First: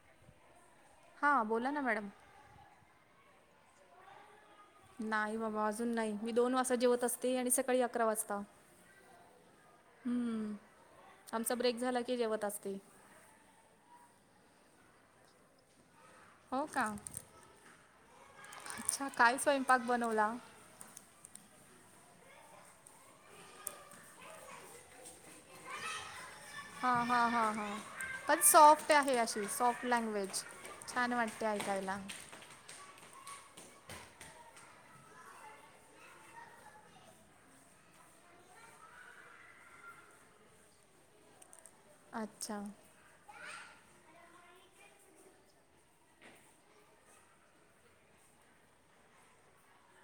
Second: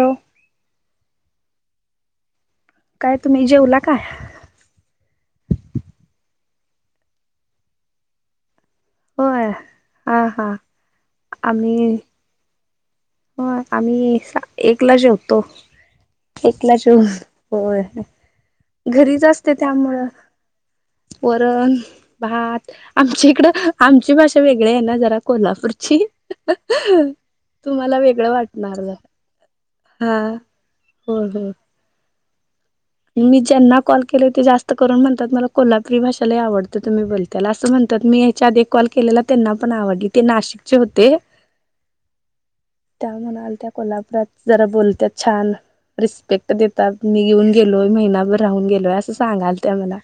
हो हां. बोला ना मॅडम. काय? तुम्ही जेवला काय? नाही बाबा अजून नाही. मी दोन वाजता जेवत असते आणि सकाळी अकरा वाजता. होय हा हा हम्म, आमचा ब्रेक झाला की जेवत असते. हो आम्ही एकला जेवतो हो एकला का जेव होय अच्छा घरीच काय असते स्वयंपाक त्यामुळं बनवला वरण भात आमच्या इकडं आमची भाषा वेगळे आहे ना जरा कोल्हापूरची हा हा हा हा तुम्हाला वेगळं पण वाटणार सॉफ्ट जरा. आहे अशी सॉफ्ट हा लँग्वेज छान हो वाटते हो ऐकायला मी ज्यांना कॉल केले ते जास्त करून म्हणतात मला कोल्हापुरी भाषा लय आवडतं तुम्ही बोल त्याला असं म्हणतात मी याच्या आधी कॉल केलेला त्यांना पण आवडली ते नाशिकचे होते अच्छा त्या म्हणाल त्या कोल्हापुरात जरा बोलतात छान रिस्पेक्ट देतात मी घेऊन गेलोय महिनाभर राहून गेलोय असं सांगाल त्या मला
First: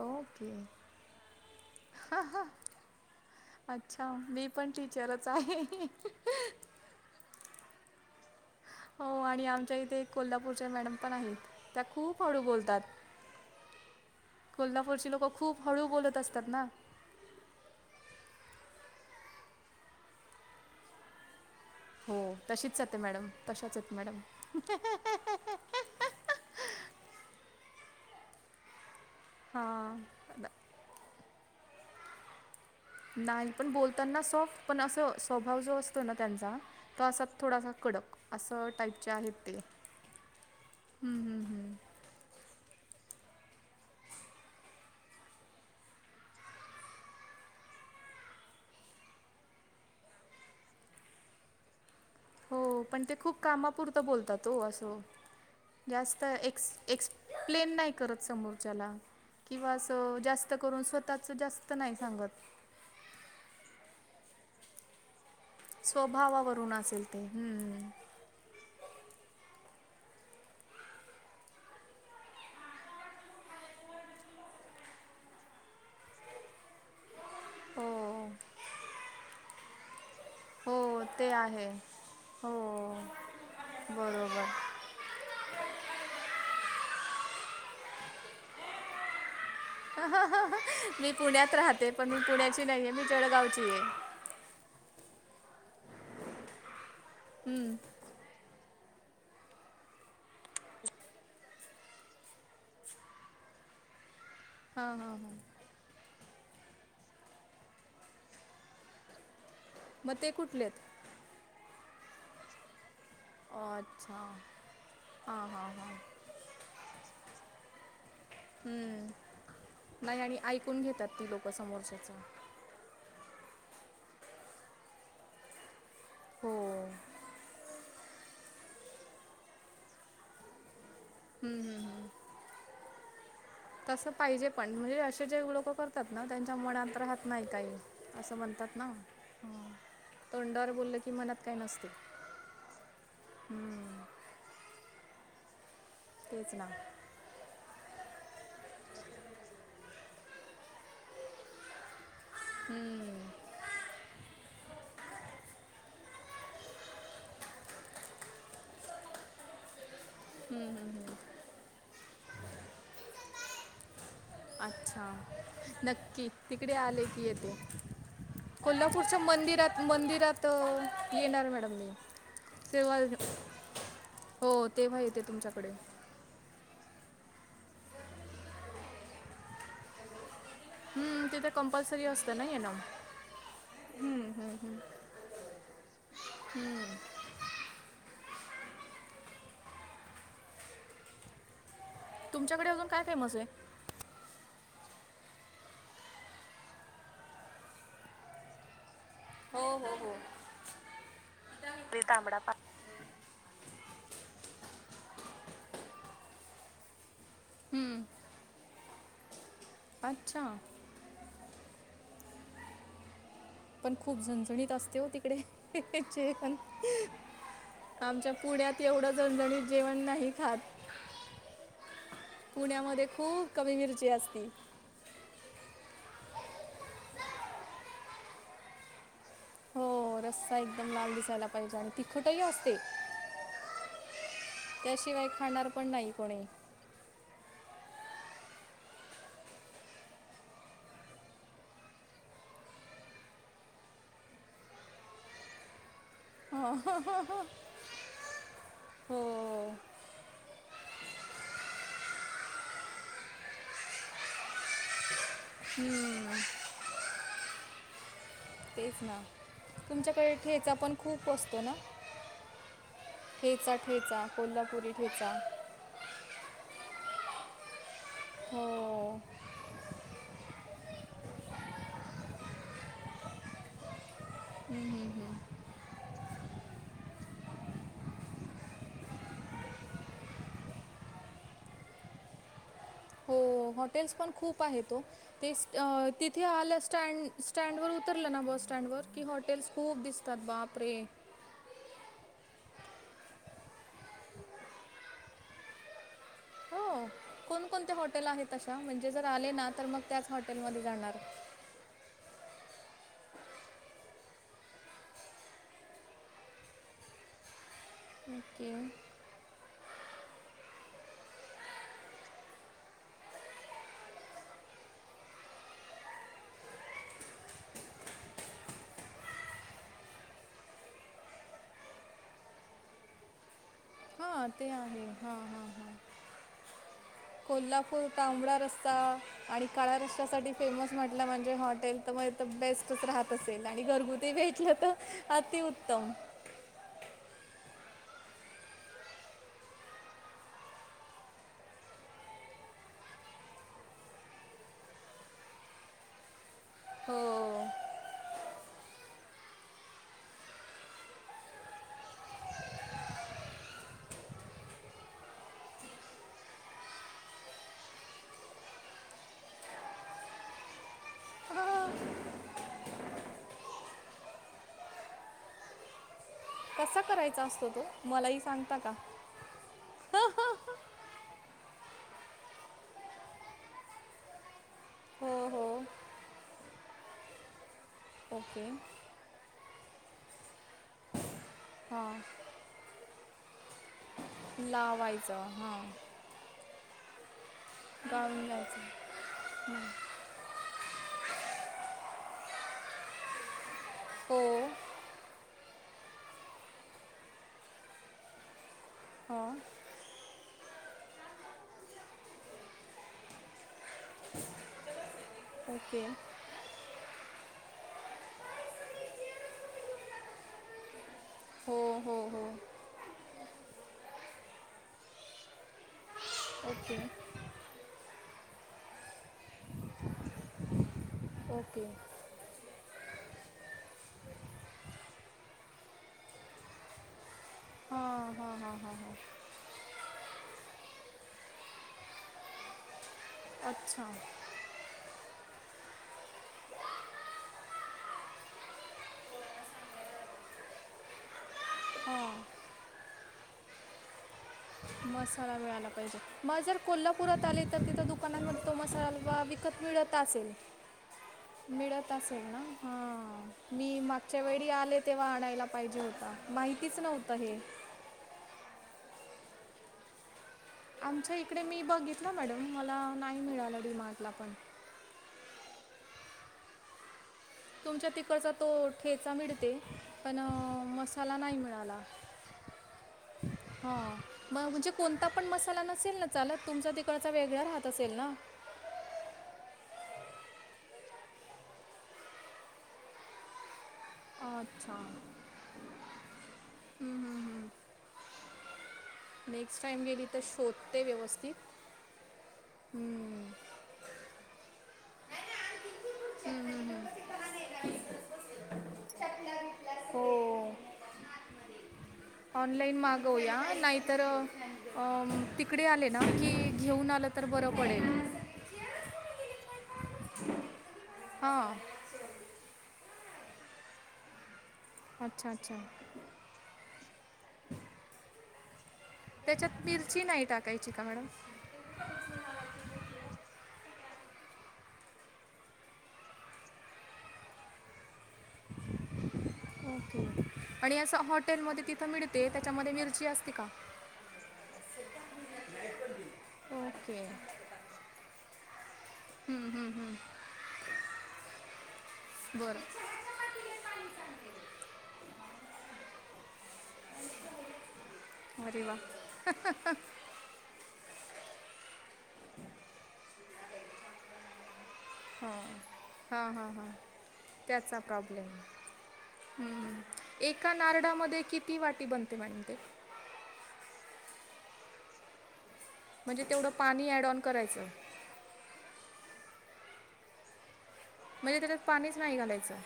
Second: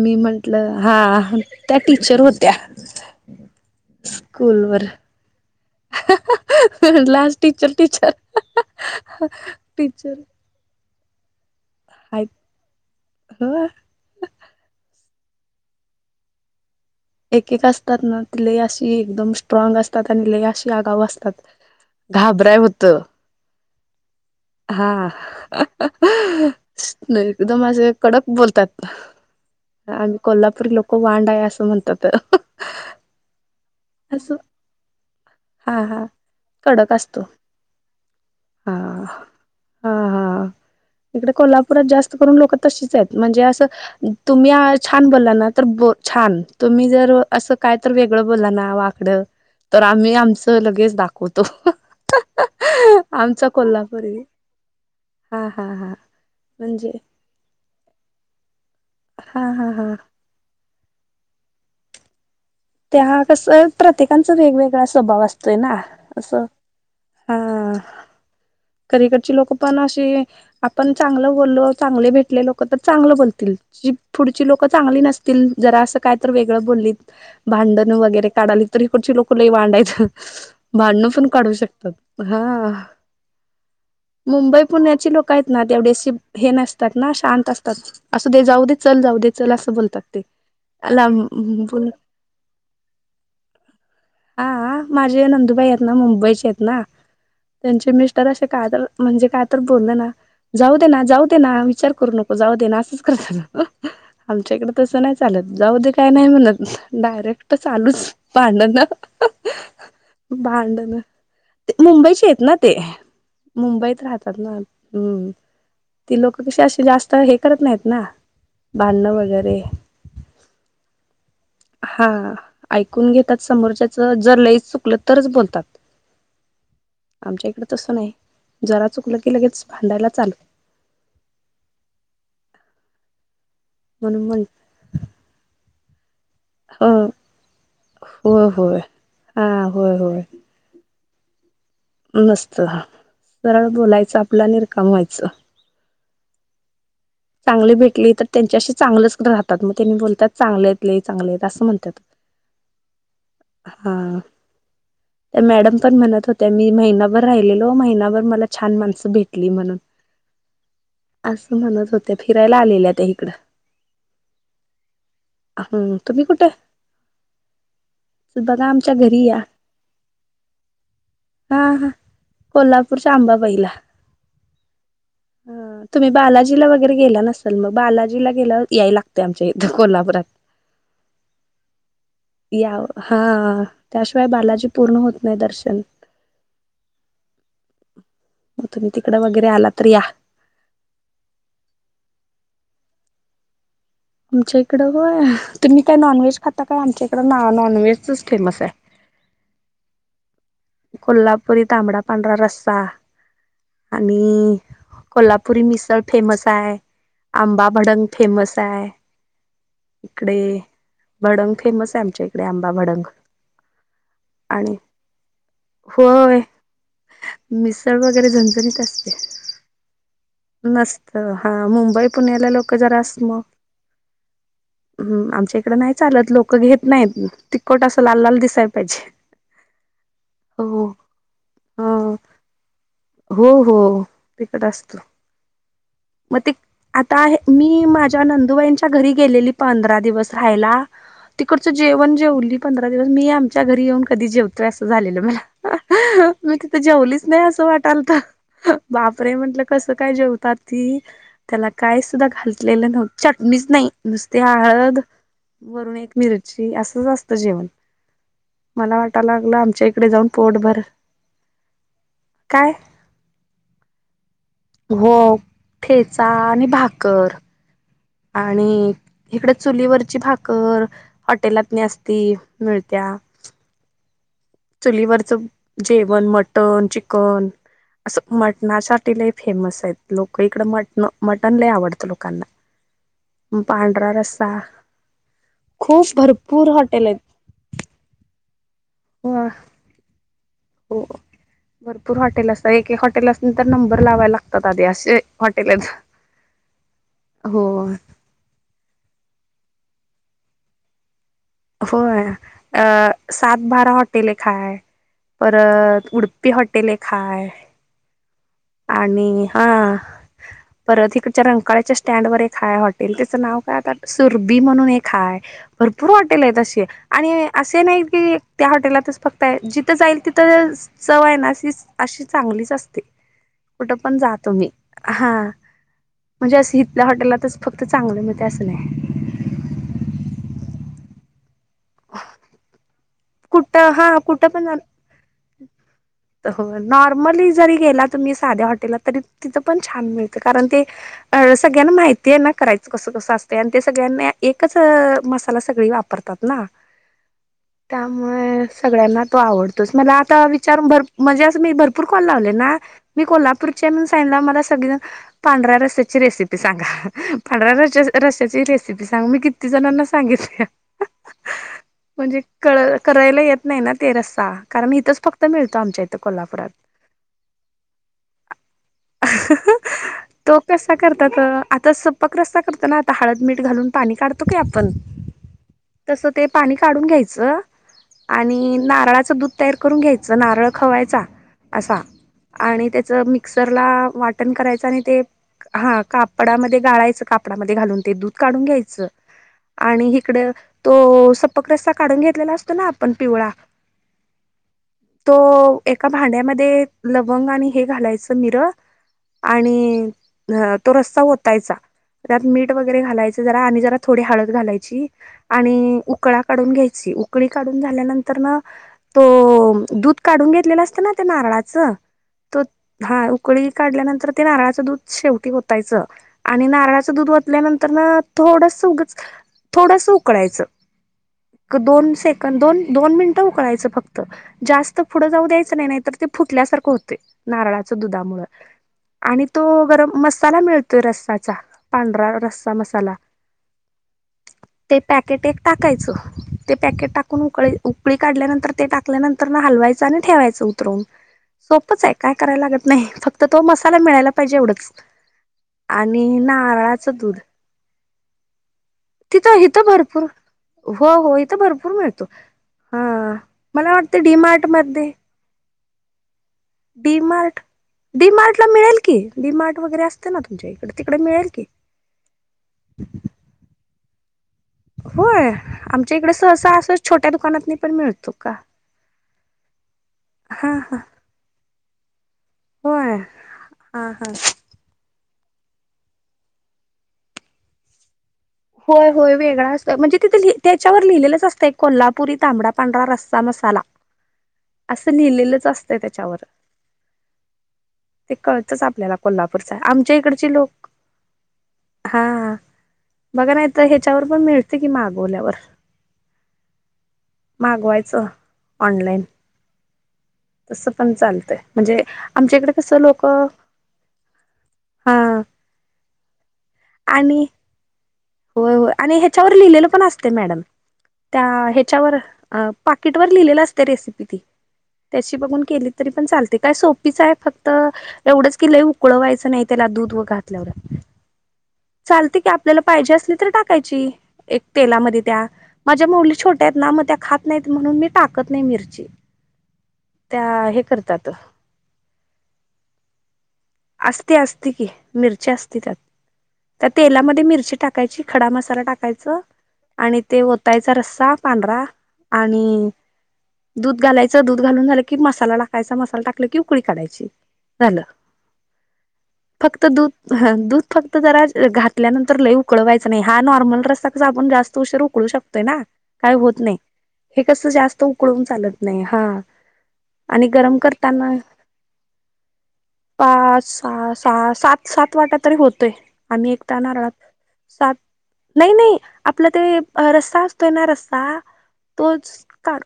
मी ओके म्हटलं हा त्या टीचर होत्या अच्छा! मी पण टीचरच आहे. हहह हह लास्ट टीचर, टीचर. हो आणि आमच्या इथे टीचर कोल्हापूरचे मॅडम पण आहेत. त्या खूप आहेत हळू बोलतात. ह. कोल्हापूरची लोकं खूप हळू बोलत असतात ना. एक एक असतात ना त लई अशी एकदम स्ट्रॉग असतात आणि लई अशी आगाऊ असतात. हो घाबराय तशीच होत. जाते मॅडम तशाच आहेत मॅडम हा. हहह एकदम असे कडक बोलतात. हां. ह अन कोल्हापूर लोक वांड आहे असं म्हणतात. नाही पण बोलताना अस सॉफ्ट पण असं स्वभाव हा जो असतो हा ना त्यांचा कडक त असतो असा थोडासा कडक असं हा टाईपचे आहेत ते. हा. हा. हं, इकडे हं, हं. कोल्हापुरात जास्त करून लोक तशीच आहेत म्हणजे असं तुम्ही छान बोला ना तर छान तुम्ही जर असं काय तर वेगळं बोला ना वाकड तर आम्ही आमच लगेच दाखवतो. हो. पण ते खूप आमचा कामापुरतं कोल्हापुरी बोलतात हो असं हा हा हा जास्त एक्स म्हणजे एक्स प्लेन नाही करत समोरच्याला हा हा किंवा हा अस जास्त करून स्वतःच जास्त नाही सांगत. ते हा कसं प्रत्येकांचा वेगवेगळा स्वभाव असत. ते ना असं. स्वभावावरून असेल ते. हा. हं. करीकडची लोक पण अशी, आपण चांगलं बोललो, चांगले भेटले लोक, तर चांगलं बोलतील. पुढची लोकं चांगली नसतील. जरा असं काय तर वेगळं बोलली भांडणं हो. वगैरे काढाली, तर इकडंची लोक लय वाडेत. हो भांडण पण ते काढू आहे. शकतात. हो. हा. बरोबर. मुंबई पुण्याची लोकयेत ना, तेवढेशी हे नसतात ना. शांत असतात. असू दे. जाऊ दे. चल जाऊ देेत. चला अस बोल हहह मी पुण्यात राहते. पण मी पुण्याची नाहीये. मी जळगावचीये. हा. हा. माझे नंदुबाई येत ना मुंबईचे येत ना. हं. त्यांचे मीस्ट तर असे का तर. म्हणजे काय तर बोललं ना जाऊ दे ना. जाऊ दे ना. विचार करू नको. जाऊ दे ना. असंच करतात हह. आमच्या इकडे हां तसं हां नाही हां चालत. जाऊ दे काय नाही म्हणत. डायरेक्ट चालूच भांडण. मग ते कुठले आहेत? भांडण. मुंबईचे येत ना ते. मुंबईत अच्छा. राहतात ना. हम्म. हां हां हां. ते लोक कशी अशी जास्त हे करत नाहीत ना. भांडण हं. वगैरे. नाही आणि ऐकून घेतात ती लोक. हा ऐकून घेतात समोरच्याच. जर लईच चुकलं, तरच बोलतात. हो. आमच्या इकड तसं नाही. जरा चुकलं की लगेच. भांडायला चालू. हम्म हम्म हम्म,. तसं म्हणून म्हण पाहिजे पण. म्हणजे असे जे लोक कर तात ना. त्यांच्या मनात हो राहात नाही काही. असं हो हो म्हणतात ना. हा होय होय तोंडावर बोललं की, मनात काय नसते. नसत. सरळ हं. बोलायचं आपल आणि रिकामं व्हायचं. तेच ना. चांगले भेटले त त्यांच्याशी चांगलेचं राहतात, मग त्यांनी बोलतात. चांगलेत लई चांगलेत असं म्हणतात. [inaudible] हम्म. हा. त्या मॅडम पण म्हणत होत्या, मी महिनाभर राहिलेलो. महिनाभर मला छान माणसं भेटली म्हणून. हम्म. हम्म. हम्म. असं म्हणत होत्या. फिरायला आलेल्या त्या इकडं. अच्छा! हम्म तुम्ही नक्की, कुठे तिकडे आले की येते. बघा आमच्या कोल्हापूरच्या घरी या मंदिरात, मंदिरात. येणार हा मॅडम हा मी. तेव्हा कोल्हापूरच्या आंबबाईला. हो, तेव्हा येते तुमच्याकडे. तुम्ही बालाजीला वगैरे गेला नसेल म. बालाजीला गेलाव या लागत आमच्या इथ. कोल्हापुरात. हम्म, तिथे कंपल्सरी असतं ना या येणं हा. त्याशिवाय बालाजी पूर्ण होत नाही दर्शन. हम्म. कुठून तिकडं वगैरे आला तर या. तुमच्याकडे अजून काय फेमसे? आमच्या इकडं होय, तुम्ही काय नॉनव्हेज खाता काय? आमच्या इकडं नॉनव्हेजच फेमसे. हो हो हो. कोल्हापूरी तांबडा, पांढरा रस्साा. आणि कोल्हापुरी मिसळ फेमस आहे. आंबा हम्म, भडंग फेमसाय. इकडे, अच्छा भडंग फेमसे, आमच्या इकडे, आंबा भडंग. पण खूप झणझणीत आणि असते हो तिकडे. होय जेवन. मिसळ वगैरे आमच्या झणझणीत पुण्यात एवढं असते झणझणीत जेवण नाही खात. नसत. हा मुंबई, पुण्याला लोक जरा पुण्यामध्ये अस म खूप कमी मिरची असती हम्म! आमच्या इकडे नाही चालत. लोकं घेत नाहीत. तिखट असं लाल लाल दिसायला पाहिजे. हो रस्सा हो एकदम लाल दिसायला पाहिजे आणि ह तिखटही अस ते हो हो तिकट असतो त्याशिवाय खाणार पण नाही. मग कोणी ते आता मी माझ्या नंदुबाईंच्या घरी गेलेली पंधरा दिवस राहायला तिकडचं जेवण जेवली पंधरा दिवस मी आमच्या घरी येऊन कधी जेवतोय असं झालेलं मला. [inaudible] मी तिथं जेवलीच नाही असं वाटालत हो बापरे! म्हंटलं कसं काय जेवतात. ती त्याला काय सुद्धा घातलेलं नव्हत चटणीच नाही नुसती हळद वरून एक हम्म, मिरची असंच असत जेवण. मला तेच ना वाटायला लागलं आमच्या इकडे जाऊन तुमच्याकडे ठेचा पोटभर पण खूप असतो ना. काय ठेचा- ठेचा कोल्हापुरी हो ठेचा ठेचा आणि भाकर आणि हो इकडे चुलीवरची भाक कर हॉटेलातनी असती मिळत्या. चुलीवरचं जेवण मटण, चिकन असं मटणासाठी लय फेमस आहेत लोक इकडं मटन मटन लय आवडतं लोकांना. [inaudible] हो पांढरा हॉटेल्स पण रस्सा खूप आहेत ओ ते खूप तिथे भरपूर आल हॉटेल आहेत स्टँड स्टँडवर उतरलं ना बस सटँडवर की ह हॉटेल्स खूप दिसतात. बाप रे! [inaudible] भरपूर हॉटेल असतात. एक एक हॉटेलासनी तर नंबर लावायला लागतात, आधी असे हॉटेल आहेत. हो. हो कोणकोणते हॉटेल आहेत अशा म्हणजे जर आले ना तर मग त्याच हॉटेलमध्ये जाणार. होय अ सातबारा हॉटेल एक हाय. परत उडपी हॉटेल एक हाय. ओके आणि हा परत इकडच्या रंकाळ्याच्या स्टँड वर एक हाय हॉटेल त्याचं नाव काय आता सुरभी म्हणून एक हाय. भरपूर हॉटेल आहेत अशी. आणि असे नाही की त्या हॉटेलातच फक्त आहे जिथं जाईल तिथं चव आहे ना अशी अशी चांगलीच असते कुठ पण जा हां तुम्ही ते आहे हा हां हां हां म्हणजे इथल्या हॉटेल कोल्हापूर तांबडा रस्सा आणि काळ रस्स्यासाठी फेमस म्हटलं म्हणजे हॉटेल तर मग इथे बेस्टच राहत असेल आणि कुठं हा घरगुती कुठं पण भेटलं तर अतिउत्तम हो नॉर्मली जरी गेला तुम्ही साध्या हॉटेलला तरी तिथं पण छान मिळतं कारण ते अ सगळ्यांना माहितीय आहे ना करायचं कसं कसं असतयं आणि ते सगळ्यांना एकच मसाला सगळी वापर तात ना हो त्यामुळे सगळ्यांना तो आवडतोच मला आता विचारून भर म्हणजे असं मी भरपूर कॉल लावले ना मी कोल्हापूरची आहे म्हणून सांगितल्यावर मला सगळेजण पांढऱ्या रस्स्याची रेसिपी सांगा पांढऱ्या र रस्स्याची रेसिपी सांगा मी किती ति जणांना सांगितल्या [inaudible] म्हणजे कळ करायला येत नाही ना ते रस्सा कारण इथंच फक्त मिळतो आमच्या इथं कोल्हापुरात कसां करायचा असतो तो मलाही सांगता का [inaudible] तो कसा करतात आता सपक रस्सा करतो ना आता हळद मीठ घालून पाणी काढतो की आपण हो हो तसं ते पाणी काढून घ्यायचं ओके आणि नारळाचं दूध तयार करून घ्यायचं नारळ खवायचा असा हां आणि त्याच मिक्सरला वाट कराय आणि ते लावायचं हां हा का कपडामध्ये गाळायचं कापडामध्ये घालून ते दूध काढून घ्यायचं आणि तो सक रस्ता काढून घेतलेला असतो ना आपण पिवळा हो तो एका भांड्यामध्ये लवंग आणि हे घालायचं मिर हां आणि अ तो रस्ता होतायचा त्यात मीठ वगैरे घालायच जरा आणि जरा थोडी हळद घालायची आणि ओके उकळा काढून घ्यायची उकळी काढून झाल्यानंतर ना तो दूध काढून घेतलेला असतं ना ते हो नारळाचं हो हो त हा उकळी काढल्यानंतर ते नारळाचं दूध शेवटी होतायचं आणि ओके नारळाचं दूध तल्यानंतर ना थोडसग थोडस उकळायचं ओके दोन सेकंड दोन दोन मिनिटं उकळायचं फक्त जास्त पुढं जाऊ द्यायचं नाही नाही तर ते फुटल्यासारखं होते नारळाचं हां दुधामु हां हां हां हां आणि तो गरम मसाला मिळतोय रस्साचा पांढरा रस्सा मसाला अच्छा ते पॅकेट एक टाकायचं ते पॅकेट टाकून उकळी उकळी काढल्यानंतर ते टाकल्यानंतर ना हलवायचं आणि ठेवायचं उतरवून सोपच आहे काय हां करायला लागत नाही फक्त तो मसाला मिळायला पाहिजे एवढंच मसाला मिळायला पाहिजे आणि मग जर नारळाचं दूध कोल्हापुरात आले तर तिथं दुकानांमध्ये तो मसाला तिथं विकत इथं मिळत भरपूर असेल हो हो भरपूर मिळत मिळतो असेल ना हा मला मी वाटतं डी मागच्या मार्ट वेळी आले मध्ये तेव्हा आणायला पाहिजे होता माहितीच डी नव्हतं हे मार्ट डी मार्ट ला मिळेल की डी मार्ट वगैरे असते ना तुमच्या इ आमच्या इकडे मी बघित ना मॅडम मला नाही मिळालं रिमार्कला पण होय आमच्या इकडे सहसा असं छोट्या दुकानात पण तुमच्या मिळतो तिकडचा का तो ठेचा मिळते पण हा हा मसाला नाही मिळाला होय हां हा हा मग म्हणजे कोणता पण मसाला नसेल ना चालत तुमचा तिकडचा वेगळा राहत असेल ना होय होय वेगळा असत म्हणजे तिथं त्याच्यावर लिहिलेलंच असतं एक कोल्हापुरी तांबडा पांढरा रस्सा मसाला हा असं लिहिलेलंच असतंय त्याच्यावर ते कळतच आपल्याला कोल्हापूरच आहे. नेक्स्ट टाइम आमच्या गेली तर इकडची लोक शोधते व्यवस्थित हा हम् बघा नाही तर ह्याच्यावर पण मिळते की मागवल्यावर मागवायचं ऑनलाईन होम तसं पण चालतय म्हणजे आमच्या इकडे ऑनलाईन कसं लोक मागवया नाहीतर हा त तकडे आले ना की घेऊन आलं तर आणि बरं पडेल होय हो आणि ह्याच्यावर लिहिलेलं पण असते मॅडम त्या हां ह्याच्यावर अ पाकिट वर लिहिलेलं असते रेसिपी ती त्याची अच्छा बघून अच्छा केली तरी पण चालते काय सोप ि आहे फक्त एवढंच कि लय उकळवायचं नाही त्याच्यात त्याला दूध मिरची व नाही घातल्यावर टाकायची का मॅडम चालते की आपल्याला पाहिजे असली तर टाकायची एक तेलामध्ये त्या माझ्या मुौली छोट्या आहेत ना मग त्या खात नाहीत म्हणून मी टाकत नाही मिरची ओके त्या हे आणि असं करतात हॉटेलमध्ये तिथं मिळते त्याच्यामध्ये मिरची असते का असते असते की मिरची असते त्यात त्या ओके तेलामध्ये मिरची टाक टाकायची खडा मसाला टाकायचा हम्म, हम्म, हम्म. आणि ते ओतायचा रस्सा पांढरा आणि बरं दूध घालायचं दूध घालून झालं की मसाला टाकायचा मसाला टाकलं की उकळी काढायची झालं मर वा फक्त दूध ह दूध फक्त जरा घातल्यानंतर लय उकळवायचा नाही हा नॉर्मल रस्ता कच आपण जास्त उशीर उकळ शकतोय ना काय हां होत हां नाही हां हे कस जास्त उकळून चालत नाही हा. हम्म आणि एका गरम करताना नारडामध्ये किती वाटी बनते मांडते. पाच स स सात सात वाट्या तरी होतोय. म्हणजे आम्ही तेवढं एकताना पाणी राात ॲड ऑन करायचं सात नाही नाही आपला ते रस्सा असतोय ना रस्सा म्हणजे त्याच्यात पाणीच तोच नाही का घालायचं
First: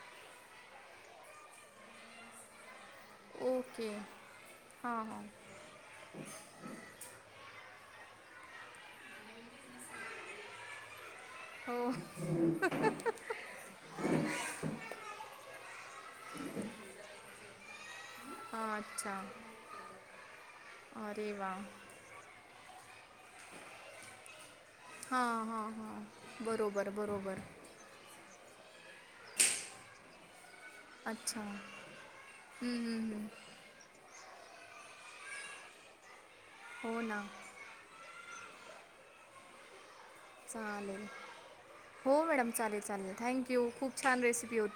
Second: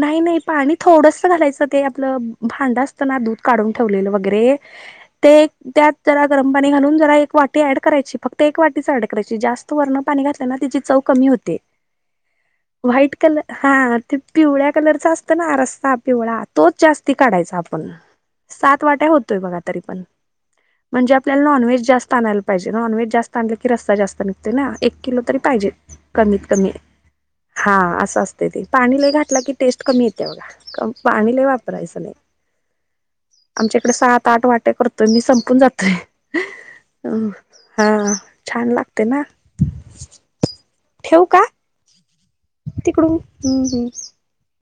नाही नाही पाणी थोडस घालायचं ते आपलं भांड असताना दूध काढून ओके ठेवलेलं वगैरे हां हां ते त्यात जरा गरम पाणी घालून जरा एक वाटी ऍड करायची फक्त एक वाटीच ऍड करायची जास्त वरून पाणी घातल्या त्याची चव कमी होते हो व्हाईट कलर हा ते पिवळ्या कलरच असतं ना रस्ता पिवळा तोच जास्ती काढायचा आपण. हां सात वाट्या अच्छा होतोय बघा तरी पण म्हणजे अरे आपल्याला वा नॉनव्हेज जास्त आणायला पाहिजे नॉनव्हेज जास्त आणलं की रस्ता जास्त निघते ना एक एक किलो तरी हां पाहिजे हां हां कमीत कमी. बरोबर बरोबर हा असं असते तेी पाणीला घातलं की टेस्ट कमी येते बघा कम पाणी अच्छा लई वापरा याच नाही. हम्म, हम्म, हम्म. आमच्या इकडे सात आठ वाटे करतोय मी संपून जातोय हो अ. ना हां छान लागते ना. चालेल ठेवू का हो मॅडम चालेल चालेल तिकडून थँक हम्म यू हम्म खूप छान रेसिपी होती.